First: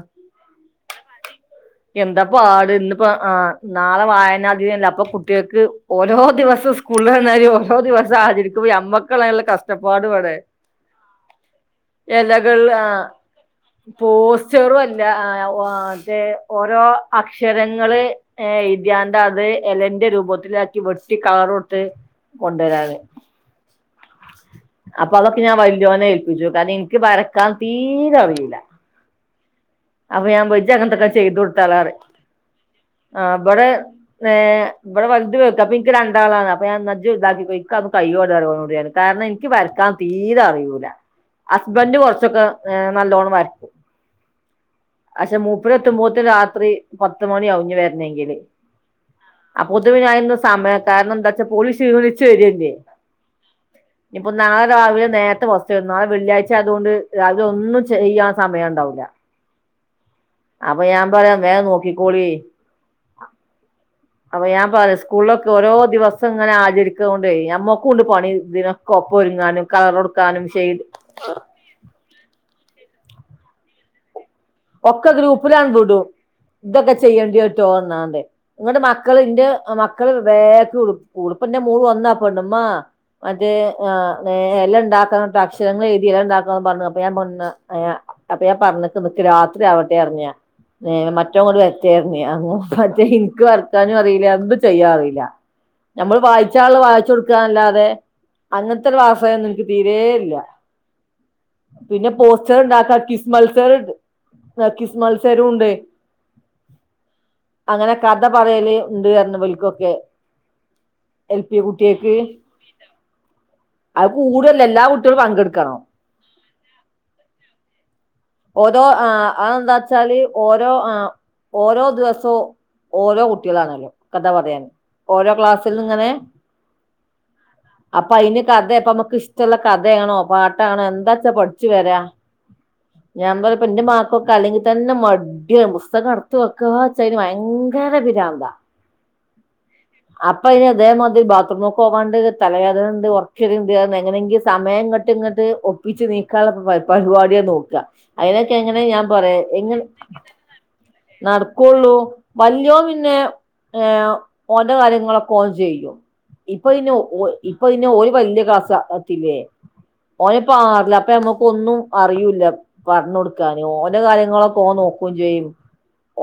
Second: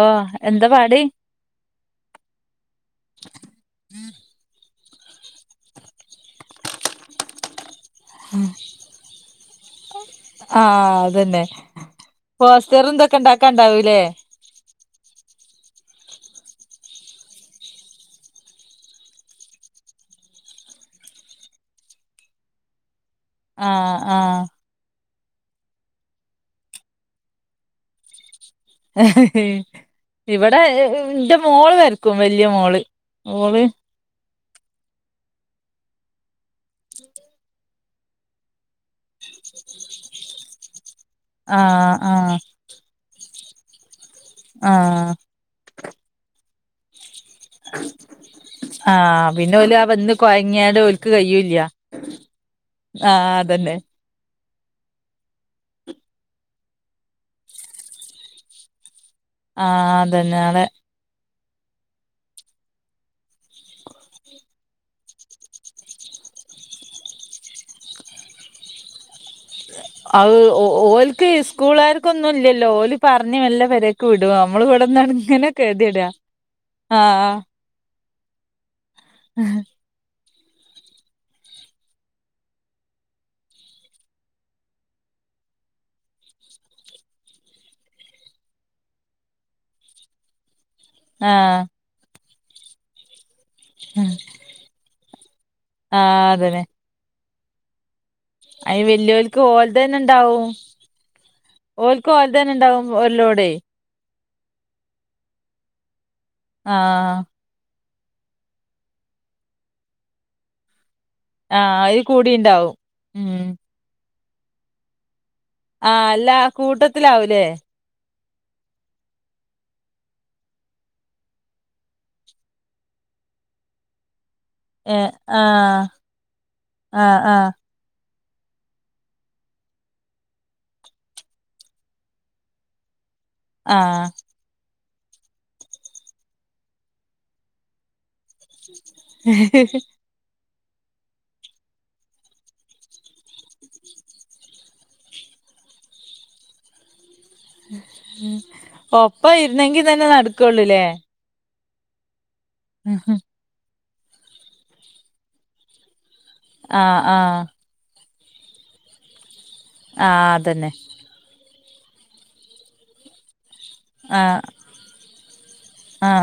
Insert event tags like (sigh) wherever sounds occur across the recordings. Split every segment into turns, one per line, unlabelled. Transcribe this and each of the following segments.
ഓ എന്താ പാട്
എന്താപാട് ഇന്നിപ്പോ ആ നാളെ വായന ദിനല്ലേ അപ്പൊ കുട്ടിയോൾക്ക് ഓരോ ദിവസം സ്കൂളന്ന് വന്നാലും ഒരു ദിവസം സാഹ ചരിക്കുല ഞമ്മക്കളല്ല കഷ്ടപ്പാട ഇവിടെ
ആ അതന്നെ
എലകൾ ആ
പോസ്റ്ററും ഇതൊക്കെ ഇണ്ടാക്കാണ്ടാവൂലേ
പോസ്- ചെറുമല്ല ആ ഓഅത്ഓരോ അക്ഷരങ്ങള് ഏ എഴുതിയണ്ടേ അത് എലന്റെ രൂപത്തിലാക്കി വെട്ടി കളർ കൊടുത്ത് കൊണ്ടുവരാന്
ആഹ് ആഹ്.
അപ്പൊ അതൊക്കെ ഞാൻ വല്ലിയോനെ ഏൽപ്പിച്ചു കാര്ണം ഇൻക്ക് വരക്കാൻ തീരെ അറിയൂലാ.
ഇവടെ
അങ്ങനത്തൊക്കെ
ഇന്റെ
ചെയ്ത്
മോള്
കൊടുത്താളാ
വര്ക്കും വല്ല്യ മോള് മോള്
ഏഹ് ഇവടെ വൽത് (unintelligible) അപ്പിൻക്ക് രണ്ടാളാണ് അപ്പ ഞാൻ ന്ന ഇജ്ജ്‌ ഇതാക്കിപ്പോയി ഇക്ക് അതൊന്നും കൈയ്യൂലാറിയാ ഓനോട്‌ ഞാന്. കാര്ണം ഇൻക്ക് വരയ്ക്കാൻ തീര അറിയൂല
ആഹ്
ഹസ്ബൻഡ്
ആഹ്
കൊർച്ചൊക്കെ ഏഹ് നല്ലോണം വര്ക്കും.
ആഹ്.
പക്ഷെ മുപ്പര് എത്തുമ്പോത്തിന് രാത്രി പത്ത്മണി ആവും ഞ്ഞി വര്നങ്കില്.
ആഹ് പിന്നെ ഓല് ആ
അപ്പോത്തിന്
വന്ന്
(unintelligible)
കൊഴങ്ങിയാണ്ട്
സമയം
ഓൽക്ക്
കാര്ണം എന്താച്ചാ
കയ്യൂല്ല
പോല് ക്ഷീണിച്ച് വേര്ല്ലേ.
ആഹ് അതന്നെ.
ഞ്ഞിപ്പൊ ന്നാളെ രാവിലെ നേര്ത്തെ ബസ്സ്‌രും ന്നാളെ വെള്ളിയാഴ്ച ആയതോണ്ട് രാവിലെ ഒന്നും ചെയ്യാൻ സമയംണ്ടാവൂലാ.
ആഹ്. അതന്നെ ആടെ
അപ്പൊ ഞാം പറയാ വേം നോക്കിക്കോളീ. അപ്പൊ ഞാം പറയാ സ്കൂൾലൊക്കെ ഓരോ ദിവസം ഇങ്ങനെ ആചരിക്ക് ആവൊണ്ടേയ് ഞമ്മക്കുണ്ട് പണി ഇതിന് കൊപ്പൊര്ങ്ങാനും കളറൊട്ക്കാനും ഷെയ്ഡ്
കൂളെര്ക്കൊന്നും ഇല്ലല്ലോ ഓല് പർഞ്ഞ് മേല്ല പെരേ ക്ക് വ്ടും ന്നമ്മള്
ഒക്കെ
ഇവട്ന്നങ്ങനെ
ഗ്രൂപ്പിലാണ്
കതിട്ആ ആഹ് ആഹ്.
ചോർന്നാതെ ന്ന്ട്ട് മക്കള് ഇൻ്റെ മ ക്കള് (unintelligible) പ്പെന്റെ മോള് വന്നാ ആ പെണ്ണ് മ്മാ മറ്റേ ആഹ് ഏ എല്ലാംണ്ടാക്കണട്ടാ അക്ഷരങ്ങള് എഴ്തി അഅ്‌ ണ്ടാക്കണം പർഞ്ഞു അപ്പൊ ഞാൻ പർഞ് ഏഹ് അപ്പൊ ഞാം പർഞ്ക്ക് ന്ന്ക്ക് രാ ത്രി ആവട്ടെ അർഞ്ഞു ഞാ ഏഹ് മറ്റൊങ്ങട്
ആഹ്
വര്റ്റേ അർഞ്ഞു ഞാം മറ്റേ ഇൻക്ക് വര് ക്കാനും അറീലാ എന്ത് ചെയ്യാ അറീലാ ഞമ്മള്
ആഹ് അതന്നെ
വായിച്ചാള്ളഅ്‌ വായിച്ചോട്ക്കാ ന്നല്ലാതെ
അയിന്
അങ്ങൻത്തെരു
വല്യോൽക്ക്
വാസനന്നും ഇൻക്ക് തീരേ
ഓൽതന്നെ
ഇല്ല്യ.
ഇണ്ടാവും ഓൽക്ക്
പിന്നെ
ഓൽതന്നെ ഉണ്ടാവും
പോസ്റ്ററ്ണ്ടാക്കാ
ഓലോടെ
കിസ്മത്സരൻണ്ട് കിസ് മത്സരുണ്ട്.
ആഹ്.
അങ്ങനെ കഥ പറയല് അ്‌ണ്ട് അർഞ്ഞു ബൽകൊക്കെ.
ആഹ് അയ്‌ കൂടിണ്ടാവും ഉം.
അഅ്‌ കൂട്ല്ല എല്ലാ കുട്ട്യാളും പങ്കട്ക്കണം.
ആഹ് അല്ലാ കൂട്ടത്തിലാവുലേ.
ദോ ആഹ് അതന്താച്ചാല് ഓരോ ആഹ് ഓരോ ദിവസവും ഓരോ കുട്ട്യാളാണല്ലോ കഥ പറയാൻ
ഏഹ്
ഓരോ ക്ലാസ്സിന്ന്
ആഹ്
ഇങ്ങനെ
ആഹ് ആഹ്
അപ്പൊ അയ്ന് കഥേ പ്പമ്മക്ക് ഇഷ്ടള്ള കഥേണോ പാട്ടാണ് എന്താച്ചാ പട്ച്ചു വരാ. ഞാം മ്പ പ്പന്റെ
ആഹ്
മകക്കെക്കേ അല്ലെങ്കി തന്നെ മടിയാ ബുസ്തകം അട്ത്ത് വെക്ക്ആച്ചയ്ന് വയങ്കര പിരാ അപ്പൊ അയ്ന് തേ മാതിരി ബാത്റൂമ്ക്കോവാണ്ട് തലവേദനണ്ട് ഒർക്കെര്ണ്ട്ർഞ് എങ്ങനെങ്കി സാ വേം ഇങ്ങട്ട് ഇങ്ങട്ട് ഒപ്പിച്ച് നീക്കാള്ള പര് പര് വാടിയാ നോക്ക്ആ. അയ്‌നൊക്കെ എങ്ങനെ ഞാം
ഒപ്പം
പറയാ എങ്ങ
ഇരുന്നെങ്കി തന്നെ നടക്കൊള്ളൂല്ലേ
ന്നട്ക്കോള്ളൂ വല്ല്യോൻ
ആഹ്
പിന്നെ ഏഹ് ഓന്റെ കാര്യങ്ങളൊക്കെ ഓൻ ചെയ്യും ഇപ്പൊ പിന്നെ ഓ ഇ
ആഹ്
ഇപ്പൊ പിന്നെ ഓന് വല്ല്യ ക്‌ളാസ ത്തില്ലേ
ആഹ് അതന്നെ
ഓന്പാർലാ അപ്പ ഞമ്മ ഒന്നും അറിയൂല്ല പർഞൊട് ക്കാന് ഓൻ്റെ
ആഹ്
കാര്യങ്ങളൊക്കെ ഓം നോക്കും ചെയ്യും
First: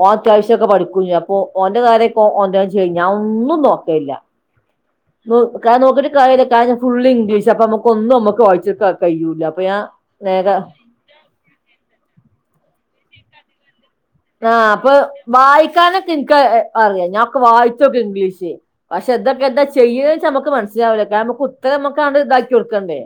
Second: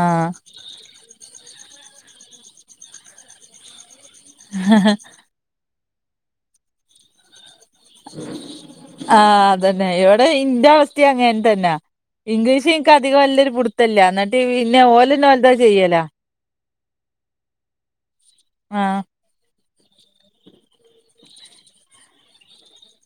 ഓം അത്യാവശ്യ ച്ചൊക്കെ പഠിക്കും ചെ അപ്പോ ഒന്റെ കാര്യം ഓ ഓൻ തന്നെ ചെയ്യും ഞാൻ ഒന്നും നോക്കലില്ലാ.
(unintelligible)
നോ കാ നോക്കീട്ട് കാര്യില്ല കാര്യം ഫുള്ള് ഇംഗ്ലീഷ് ക്ഷ അപ്പ നമ്മുക്കൊന്നും നമ്മുക്ക് വായിചെട്ക്കാൻ കഴിയൂല അപ്പ ഞാൻ നേര
റ്റ അങ്ങൻതന്നാ ഇംഗ്ലീഷ് എൻക്ക് അധികം വല്ലൃരു പിടുത്തില്ല എന്ന
ആ അപ്പൊ വായിക്കാനൊക്കെ ഇൻ ക്ക് അറിയാ ഞാൻ ഒക്ക വായിച്ചോക്കീ ഇംഗ്ലീഷ്
ആഹ്
പക്ഷെ എന്തൊക്കെന്താ ചെയ്യേന്ന് വെച്ചാ നമ്മക്ക് മനസിലാവില്ല കാർണം നമുക്ക് ഉത്തരം നമക്കാണ്ട് ഇതാക്കി കൊടുക്കണ്ടേ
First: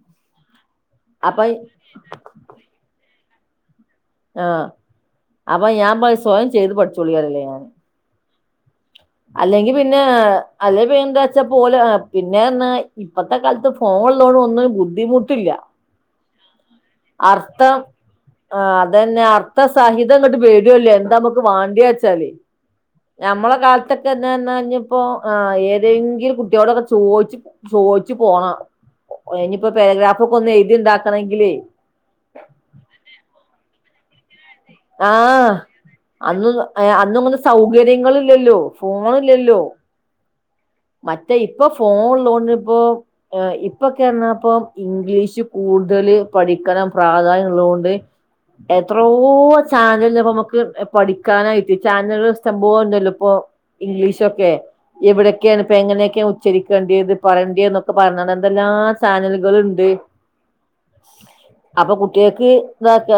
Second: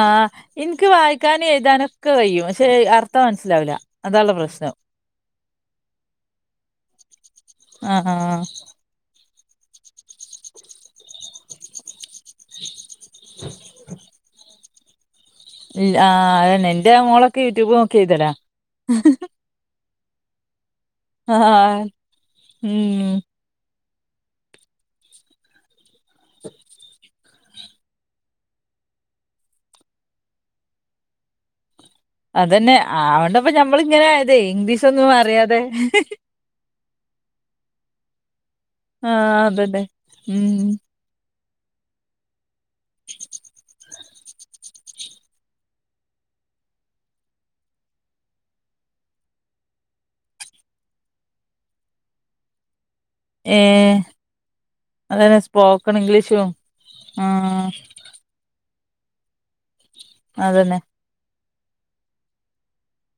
ആഹ് എനിക്ക്
അപ്പൊ
വായിക്കാനും എഴുതാനൊക്കെ കയ്യും പക്ഷെ അർത്ഥം മനസ്സിലാവില്ല അതാള്ള
ആഹ്
പ്രശ്നം
അപ്പൊ ഞാൻ പയും സ്വയം ചെയ്ത് പഠിച്ചോളീ പറയും ഞാന്
ആഹാ
അല്ലെങ്കി പിന്നെ അല്ലെ പിന്നേച്ച പോവല് പിന്നെന്നാ ഇപ്പത്തെ കാലത്ത് ഫോണ്ള്ളോണ്ട് ഒന്നിനും ബുദ്ധിമുട്ടില്ല
ആഹ് അയെന്നെ എന്റെ മോളൊക്കെ
അർത്ഥം
യൂട്യൂബോക്കി എഴ്തല്ലെ
പ്പ സഹിതം ഇങ്ങട്ട് വെരൂല്ലേ എന്താ നമക്ക്
ആഹ്
വാണ്ടിയ വെച്ചാല്
ഉം
ഞമ്മളെ കാല ക്കക്കെന്താ പർഞ്ഞാ ഇനി ഇപ്പോ ആ ഏതെങ്കിലും കുട്ടിയോടൊക്കെ ചോയ്ച്ച് ചോയ്ച്ച് പോണം ഇനിയിപ്പോ പാരഗ്രാഫൊക്കെ ഒന്ന് എഴുതി ഒണ്ടാക്കണെങ്കിലേ
അതന്നെ ആവണ്ടപ്പോ ഞമ്മള് ഇങ്ങനെ ആയതെ ഇംഗ്ലീഷൊന്നും അറിയാതെ
അന്നുത ആ അന്നൊന്നും സൗകര്യങ്ങളില്ലല്ലോ
ആഹ്
ഫോണില്ലല്ലോ
അബ്ഡെ ഉം
മറ്റേ ഇപ്പൊ ഫോഒള്ളോണ്ടിപ്പോ ഇപ്പ ക്കെന്നാപ്പൊ ഇംഗ്ലീഷ് കൂടുതല് പഠിക്കണം പ്രാധാന്യം ഉള്ളോണ്ട് എത്രോ ചാനല്ണ്ട് പ്പോ നമുക്ക് പഠിക്കാനായിട്ട് ചാനല്കള് ഇഷ്ട്ടംപോലിണ്ടല്ലോ പ്പോ
ഏഹ്
ഇംഗ്ലീഷൊക്കെ
അതന്നെ
എവിടേക്കെയാണ് ഇപ്പോ
സ്പോക്കൺ
എങ്ങനേക്കെയ
ഇംഗ്ലീഷും
ഉച്ചരിക്കേണ്ടത്
ആഹ്
പറയണ്ടേന്നൊക്കെ പറഞ്ഞത് എന്തെല്ലാം ചാനലുകള്ണ്ട്
അതന്നെ
അപ്പൊ കുട്ടിയൾക്ക് ഇതാക്ക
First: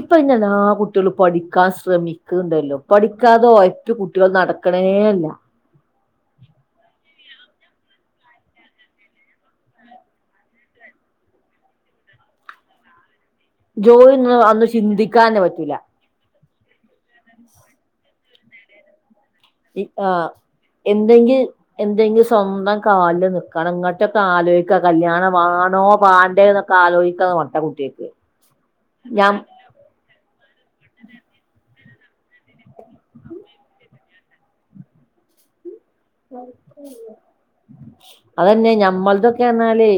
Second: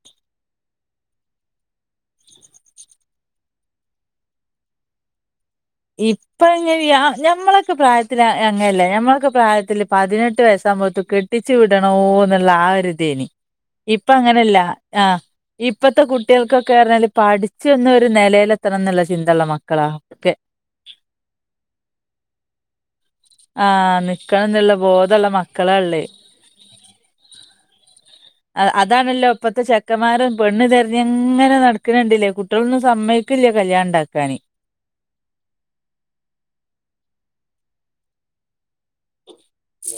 ഇപ്പൊ പിന്നെല്ലാ കുട്ട- ട്ടിയള് പഠിക്കാൻ ശ്രമിക്ക്ണ്ടല്ലോ പഠിക്കാതെ ഒയപ്പി കുട്ടിയൾ നടക്കണേല്ല
ഇപ്പഴ്ങ്ങനയ ഞമ്മളക്കെ പ്രായത്തില് അ അങ്ങല്ലേ ഞമ്മളൊക്കെ പ്രായത്തില് പതിനെട്ട് വയസ്സാവുംമ്പത്ത്ക്ക് കെട്ട് - ട്ടിച്ചു വിടണോന്നൊള്ള ആഹ് ഒരു ഇദേനി ഇപ്പ
ജോലി
അങ്ങനല്ല
അന്ന്
ആഹ്
ചിന്തിക്കാനേ പറ്റൂല
ഇപ്പത്തെ കുട്ട്- കുട്ടിയാൾക്കൊക്കേന്ന് പറഞ്ഞാൽ പഠിച്ചന്നെ ഒരു നെലയിലെത്തണംന്ന്ള്ള ചിന്തെള്ള മക്ക-
ആഹ് എന്തെങ്കി എന്തെങ്കിൽ സ്വന്തം കാലിൽ നിക്കണം
ആഹ്
ഇങ്ങട്ടൊക്കെ
നിക്കണം എന്നുള്ള
ആലോയ്ക്ക
ബോധമുള്ള
കല്യാണം
മക്കളാ
വാണോ
ഉള്ളേ
വാ ണ്ടേന്നൊക്കെ ആലോയ്ക്കുന്ന മട്ട കുട്ട്യാക്ക്
അതാണല്ലോ ഇപ്പത്തെ ചെക്കന്മാരും പെണ്ണ് തെരഞ്ഞനെ ഇങ്ങന നടക്കണണ്ടില്ലേ കുട്ട്യാളൊന്നും സമയ്ക്കൂല്ല കല്യാണം ഇണ്ടാക്കാന്
അതന്നെ ഞമ്മൾതൊക്കേർന്നാല്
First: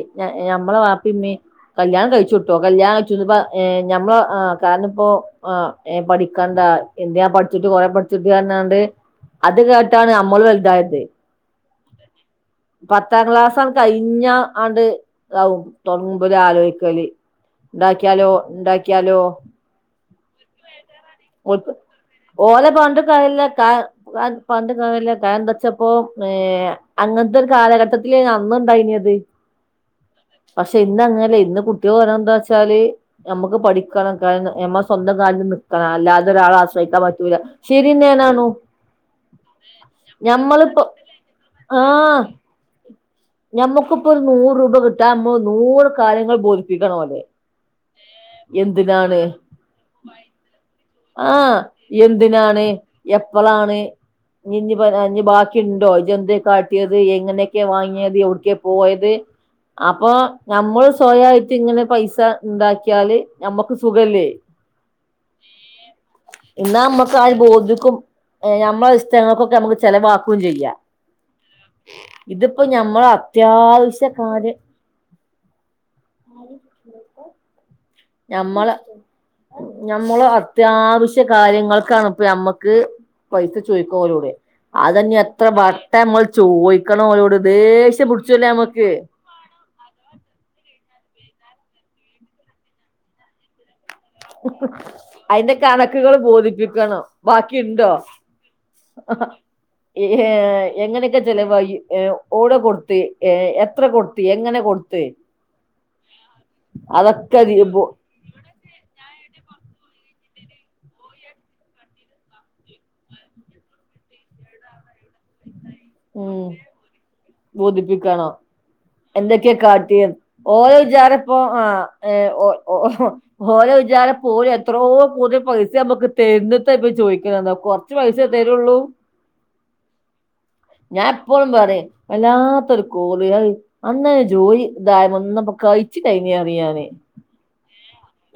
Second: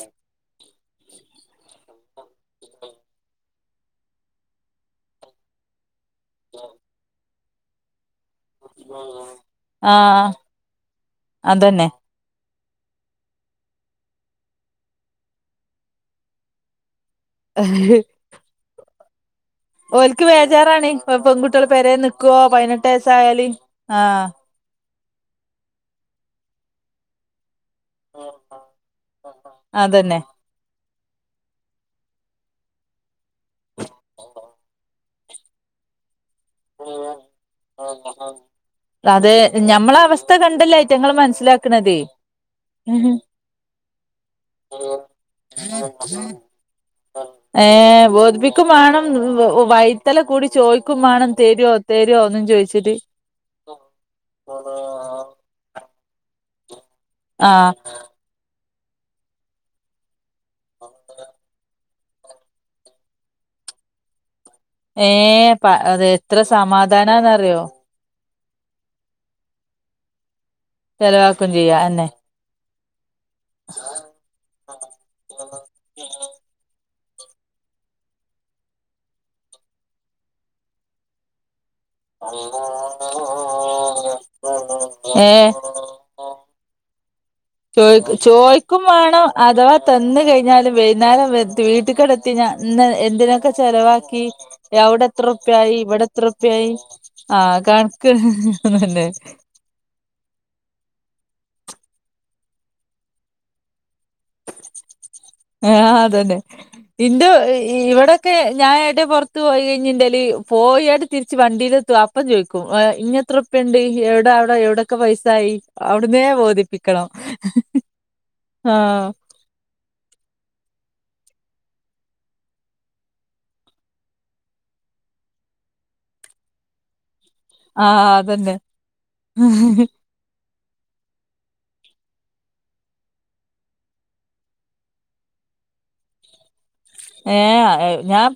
ഞമ്മളെ വാപ്പീം ഉമ്മേം കല്യാണം കഴിച്ചൂട്ടോ കല്യാണം കഴിച്ചു ഇനിപ്പ ഏഹ് ഞമ്മള ആഹ് കാർണിപ്പൊ ആഹ് ഏഹ് പഠിക്കണ്ടാ എന്തിനാ പഠിച്ചിട്ട് കൊറെ പഠിച്ചിട്ട് പർഞ്ഞാ ണ്ട് അത് കേട്ടാണ്
ആഹ്
നമ്മള് വലുതായത്
അതന്നെ
പത്താം ക്ലാസ്സങ്ങ് കഴിഞ്ഞ ആണ്ട് താവും തൊട്ങ്ങും ഇബരാലോയ്ക്കല് ഇണ്ടാക്കിയാലോ ഇണ്ടാക്കിയാലോ
ഓൽക്ക് വേജാറാണ് പെൺകുട്ടിയള്
ഓൽക്ക്
പെരേ നിക്കോ പയിനെട്ട് വയസ്സായല് ആഹ്
പർഞ്ഞിട്ട് കാര്യല്ല കാരണം എന്താ ച്ചപ്പോ ഏ അങ്ങൻത്തെ ഒരു കാലഘട്ട ത്തിലേനി അന്ന് ഇണ്ടായിനത്
അതന്നെ
പക്ഷെ ഇന്ന് അങ്ങനല്ല ഇന്ന് കുട്ടികൾ പറയണന്താച്ചാല് നമ്മക്ക് പഠിക്കണം കാരണം ഞമ്മൾ സ്വന്തം കാലില് നിക്കണം അല്ലാതെ ഒരാളെ ആശ്രയിക്കാൻ പറ്റൂല്ല ശരിന്നെ ആണാനും
അതെ ഞമ്മളെ അവസ്ഥ കണ്ടല്ലേ അയ്റ്റങ്ങള് മൻസ്സിലാക്ക്ണത് ഹ് ഹും
ഞമ്മക്കിപ്പൊ ഒരു നൂറ് രൂപ കിട്ടാ നമ്മള് നൂറ് കാര്യങ്ങൾ ബോധിപ്പിക്കണം ഓലെ
ഏ ബോധിപ്പിക്കും വാണം
എന്തിനാണ്
വൈത്തലേ കൂടി ചോയ്ക്കും മാണം. തരോ തരോന്നും ചോയ്ച്ചിട്ട്
അപ്പളാണ് ഇഞ്ഞ് ഇഞ്ഞ് ബ ആ ഇഞ്ഞ് ബാക്കിണ്ടോ ഇജന്തേ കാട്ടിയത് എങ്ങനെയക്കെ
ആഹ്
വാങ്ങിയ യൗട്ക്കെ പോയത് അപ്പൊ നമ്മള് സ്വയ ആയിട്ട് ഇങ്ങനെ പൈസ ഇണ്ടാക്കിയാല് നമ്മക്ക് സുഖല്ലേ?
ഏഹ് പ്പ അത് എത്ര സമാധാനാന്ന് അറിയോ.
ഏ നമ്മളെ ഇഷ്ടങ്ങൾക്കൊക്കെ നമ്മക്ക് ചെലവാക്കും ചെയ്യാ.
ചെലവാക്കും ചെയ്യാ അഹന്നെ.
ഇത്പ്പോ ഞമ്മള അത്യാവശ്യ കാര്യം
(unintelligible)
നമ്മള നമ്മള് അത്യാവശ്യ കാര്യങ്ങൾ ക്കാണ് ഇപ്പ നമ്മക്ക് പൈസ ചോയ്ക്കും ഓലോട് അതന്നെ എത്ര
ഏഹ്
വട്ട നമ്മൾ ചോയ് ക്കണോലോട്
ചോയ്
ദേഷ്യം പിടിച്ചല്ലോ
ചോയ്ക്കും
നമ്മക്ക്
വേണം അഥവാ തന്ന് കഴിഞ്ഞാലും വൈന്നേരം വെത്ത് വീട്ട്ക്കടത്തിഞ്ഞ ഇന്ന് എന്തിനൊക്കെ ചെലവാക്കി
അതിന്റെ
എഒടെത്രറുപ്പായി
കണക്കുകള്
ഇവിടെത്രറുപ്പായി
ബോധിപ്പിക്കണം
ആഹ്
ബാക്കിയുണ്ടോ
കണക്ക് തന്നെ (inaudible)
ഏഹ് എങ്ങനെയക്കെ ചെലവായി എ എവിടെ കൊടുത്ത് എ എത്ര കൊടുത്ത് എങ്ങനെ കൊടുത്ത്
ആഹ് അതന്നെ ഇന്റെ
അതൊക്കെ
ഇ ഇ ഇവടെ ക്കെ ഞാൻ എവിടെ പൊറത്ത് പോയി കഴിഞ്ഞൻ്റേല് പോയിക്കാട്ട് തിരിച്ച് വണ്ടിയിൽ എത്തും അപ്പം ചോദിക്കും ഇഞ്ഞ് എത്ര റുപ്യണ്ട് എവിടാ അവടെ എവിടെക്കെ പൈസ ആയി
ഉം ബോധിപ്പിക്കണം
ആഹ്
എന്തക്കെ കാട്ടിയേ. ഓല വിചാരപ്പോ ആഹ് ഏഹ് ഓഹ് (unintelligible) ഓല വിചാരം ഇപ്പോല് എത്രോ പുതിയ പൈസ നമ്മുക്ക് തന്ന്ട്ട് ഇപ്പ ചോദിക്ക്ണന്ന
ആ അതെന്നെ
ഞാൻ എപ്പളും പറയും വല്ലാത്തൊരു കോറി അഹ് അന്നേ ജോലി (unintelligible) ഒന്ന്പ്പോ കഴിച്ച് കഴ്ഞ്ഞറിയാനെ
ഏഹ് അഹ്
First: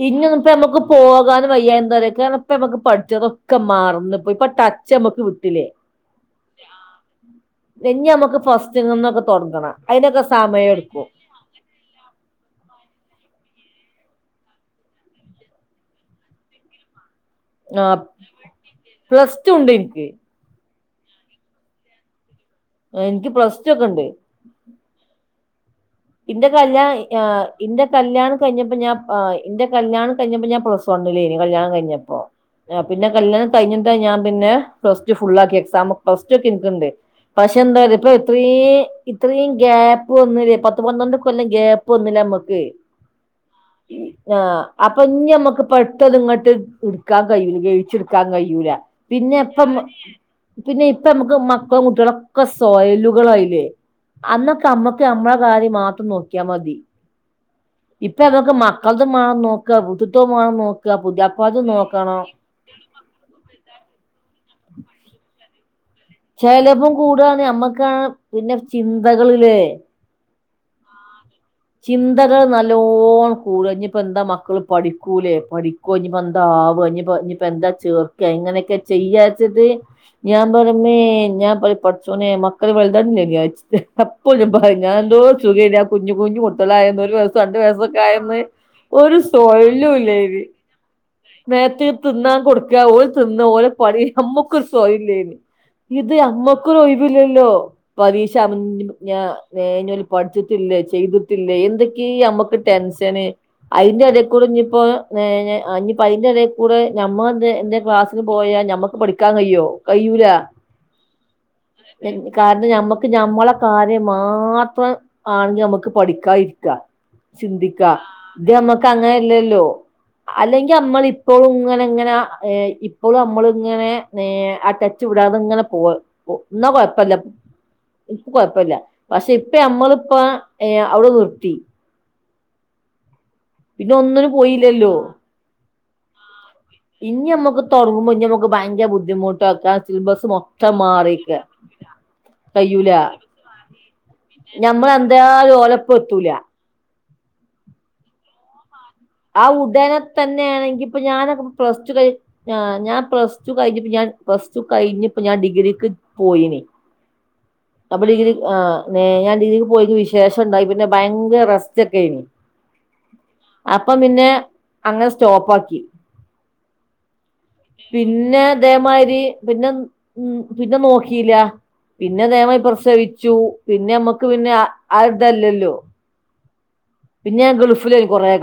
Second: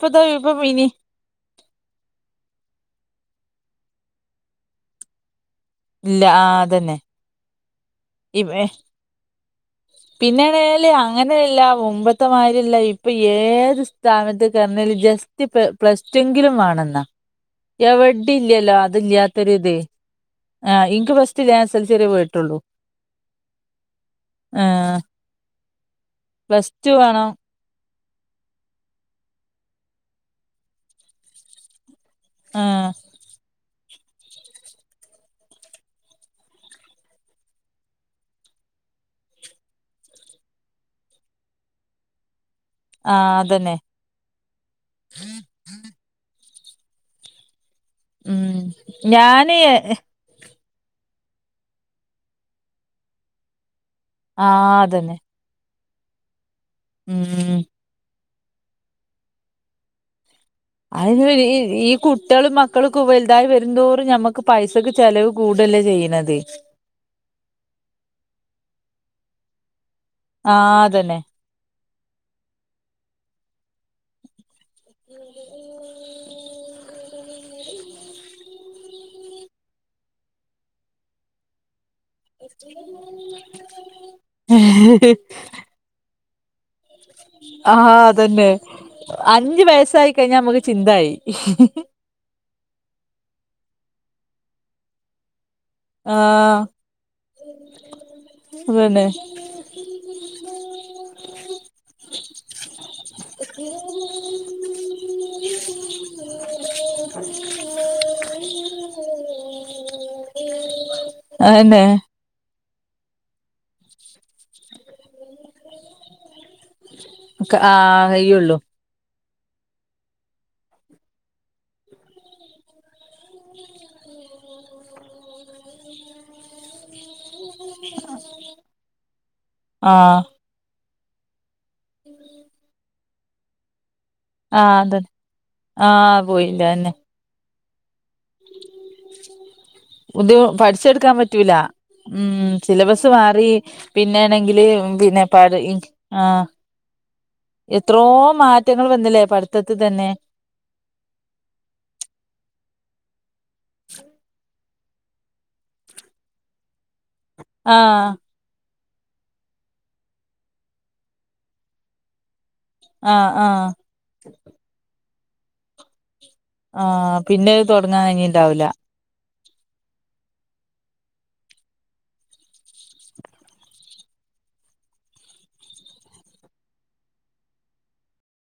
ഇഞ്ഞ്ന്ന്പ്പേ നന്മക്ക് പോകാൻ വയ്യാ എന്താറിയോ (unintelligible) നമ്മുക്ക് പഠിച്ചതൊക്കെ മർന്ന് ഇപ്പ ഇപ്പൊ ടച്ച് നമ്മക്ക് വിട്ടിലേ.
ഇല്ല ആഹ് അതന്നെ
ഇഞ്ഞി നമ്മക്ക് ഫസ്റ്റ്ങ്ങ്ന്നൊക്കെ തൊട്ങ്ങണം. അയിൻ്റെക്കെ സമയം എടുക്കും
ഇന്ന് ഇല്ല മുമ്പത്തെമാരില്ല ഇപ്പ ഏത് സ്ഥാനത്ത് കർഞ്ഞലും ജെസ് റ്റ് പ്ല പ്ലസ് ടു എങ്കിലും വേണെന്നാ
ആ
എവിടെ ഇല്ലല്ലോ
പ്ലസ് ടു ഉണ്ട്
അതില്ലാത്തരുതേ
എനിക്ക്
ആ ഇൻക്ക് പ്ലസ് ടു ഇല്ല ഞാൻ എസ് എൽ സി വരെ പോയിട്ടുള്ളു.
എനിക്ക് പ്ലസ് ടു ഒക്കെ ഇണ്ട്
ആഹ്
ഇൻ്റെ
പ്ലസ് ടു
കല്യാണായി
വേണം
(unintelligible) ഇന്റെ കല്യാണം കഴിഞ്ഞപ്പ ഞാൻ ആ ഇൻ്റെ കല്യാണം കഴിഞ്ഞപ്പ ഞാൻ പ്ലസ് വൺലേനി കല്യാണം കഴിഞ്ഞ ഓ ഞാ
ആഹ്
പിന്നെ കല്യാണം കഴിഞ്ഞി ട്ടെ ഞാൻ പിന്നെ പ്ലസ് ടു ഫുൾ ആക്കി എക്സാം പ്ലസ് ടു ഒക്കെ എനിക്കിണ്ട് പക്ഷെ എന്താറിയോ ഇപ്പൊ ഇത്രേം ഇത്രയും ഗ്യാപ്പ് വന്നില്ലെ. പത് പത്ത് പന്ത്രണ്ട് കൊല്ലം ഗ്യാപ്പ് വന്നില്ലേ അമ്മക്ക്
ആഹ് അതന്നെ
ആഹ് അപ്പൊ ഇഞ്ഞി അമ്മക്ക് പെട്ടന്ന് ഇങ്ങട്ട് എടുക്കാൻ കഴൂല്ല കഴിച്ചെടുക്കാൻ
ഉം
കഴിയൂല്ല പിന്നെ
ഞാന്
ഇപ്പം പിന്നെ ഇപ്പ നമ്മുക്ക് മക്കളും കുട്ടികളൊക്കെ സൊയലുകളായില്ലേ അന്നൊക്കെ
ആഹ്
അമ്മക്ക്
അതന്നെ
അമ്മള ളെ കാര്യം മാത്രം നോക്കിയാ മതി
ഉം
ഇപ്പൊ ഇതെക്കെ മക്കളതും മാ നോക്കുക ബുദ്ധുത്തോ മാണം നോക്
അതിനിവര് ഈ ഈ കുട്ട്യാളും മ ക്കൾക്കു വലുതായി വരുന്തോറും ഞമ്മക്ക് പൈസക്ക് ചെലവ് കൂടുവല്ലേ ചെയ്യണത്
ചെലേപ്പം കൂടാന്ന് നമ്മക്കാണ് പിന്നെ ചിന്തകള് ലേ
ആഹ് അതന്നെ
ചിന്തകൾ നല്ലോണ്ണം കൂടാ ഇഞ്ഞിപ്പെന്താ മക്കള് പഠിക്കൂലേ പഠിക്കോ ഇനിപ്പെന്താ ആവുക ഇനിപ്പോ എന്താ ചേർക്കാ എങ്ങനെയൊക്കെ ചെയ്യാച്ചത് ഞാൻ പറമ്മേ ഞാൻ (unintelligible) ച്ചോനെ മക്കൾ വൽതാണ്ടേനുവിചാരിച്ച് എപ്പൊഴും പറയും ഞാൻന്തോ സുഗേനാ കുഞ്ഞ് കുഞ്ഞ് (unintelligible) രണ്ടു
ആഹ്
വയസൊക്കെ ആയന്ന്
അതന്നെ
ഒരു
അഞ്ചു
സ്വയലും
വയസ്സായി കഴിഞ്ഞാ
ഇല്ലായിന്.
നമുക്ക് ചിന്തായി
മേത്ത് തിന്നാൻ കൊടുക്ക ഓൽ തിന്ന് ഓലെ പണി നമ്മുക്ക് ഒരു സ്വയല്ലേര്ന്ന് ഇത്
ആഹ്
അമ്മക്ക് ഒര് ഒഴിവില്ലല്ലോ പരീക്ഷ അത്
അതന്നെ
(unintelligible) മനുവൽ പഠിച്ചിട്ടില്ലേ ചെയ്ത് ട്ടില്ലേ എന്തൊക്കേ അമ്മക്ക് ടെൻഷന് അയിന്റെ ഇടയിൽകൂടെ ഇഞ്ഞിപ്പോ (unintelligible) ആഹ് ഇഞ്ഞിപ്പോ അയിന്റെ ഇടക്കൂടെ ഞമ്മ എന്തേ എന്റെ ക്ലാസ്സിൽ പോയാൽ ഞമ്മക്ക് പഠിക്കാൻ കഴിയോ കഴിയൂ ല്ല
അതന്നെ
കാരണം ഞമ്മക്ക് ഞമ്മളെ കാര്യം മാത്രം ആണെങ്കിൽ നമ്മക്ക് പഠിക്കാ ഇരിക്ക ചിന്തിക്കാ
ആഹ്
ഇത്
കഴിയുള്ളൂ
നമ്മക്ക് അങ്ങനെ എല്ലല്ലോ അല്ലെങ്കിൽ നമ്മള് ഇപ്പോഴും ഇങ്ങനെ ഇങ്ങന ഇപ്പോഴും നമ്മളിങ്ങനെ ഇങ്ങനെ ആ ടെച്ച് വിടാതെ ഇങ്ങനെ പോവ്വ് പോ എന്നാ കൊഴപ്പല്ല ഇപ്പൊ കൊഴപ്പില്ല പക്ഷെ ഇപ്പ നമ്മളിപ്പോ
ആഹ്
ഏഹ് അവിടെ നിർത്തി പിന്ന ഒന്നിനും
ആഹ്
പോയില്ലല്ലോ
അതന്നെ ആഹ് പോയില്ല അതന്നെ.
ഇനി അമ്മക്ക് തുടങ്ങുമുൻ ന്നെ നമുക്ക് ഭയങ്കര ബുദ്ധിമുട്ടാക്ക സിലിബസ്
ബുദ്ധി
മെത്തം
പഠിച്ചെടുക്കാൻ
മാറീക്കാ
പറ്റൂല ഉം സിലബസ് മാറി പിന്നാണെങ്കില്
ഞമ്മൾ
പിന്നെ
എന്തായാലും
പഠി ഇ
ഓലപ്പം എത്തൂല
ആഹ് എത്രോ മാറ്റങ്ങൾ വന്നില്ലേ
ആ
പഠിത്തത്തിൽ
ഉടനെ
തന്നെ
തന്നെയാണെങ്കിപ്പോ ഞാനൊക്കെ ഇപ്പൊ പ്ലസ് ടു കഴിഞ്ഞ് ആഹ് ഞാൻ പ്ലസ് പ്ലസ് ടു കഴിഞ്ഞിപ്പോ ഞാൻ പ്ലസ് ടു കഴിഞ്ഞിപ്പോ ഞാൻ ഡിഗ്രിക്ക് പോയീന് അപ്പൾ
ആഹ്
ഡിഗ്രി ആഹ് ഞാൻ ഡിഗ്രിക്ക് പോയി വിശേഷമുണ്ടായി പിന്നെ ഭയങ്കര റെസ്റ്റ് ഒക്കെയേനി.
ആഹ് ആഹ്
അപ്പം പിന്നെ അങ്ങനെ സ്റ്റോപ്പ് ആക്കി.
ആഹ് പിന്നെ തൊടങ്ങാൻ
പിന്നെ
കഴിഞ്ഞിണ്ടാവൂല
ഇതേമാരി പിന്നെ ഉം പിന്നെ നോക്കീല്ല. പിന്നെ ഇതാമായി പ്രസവിച്ചു പിന്നെ നമ്മുക്ക് പിന്നെ ആ ആ ഇതല്ലല്ലോ. പിന്നെ ഞാൻ ഗൾഫിലേനും കുറെ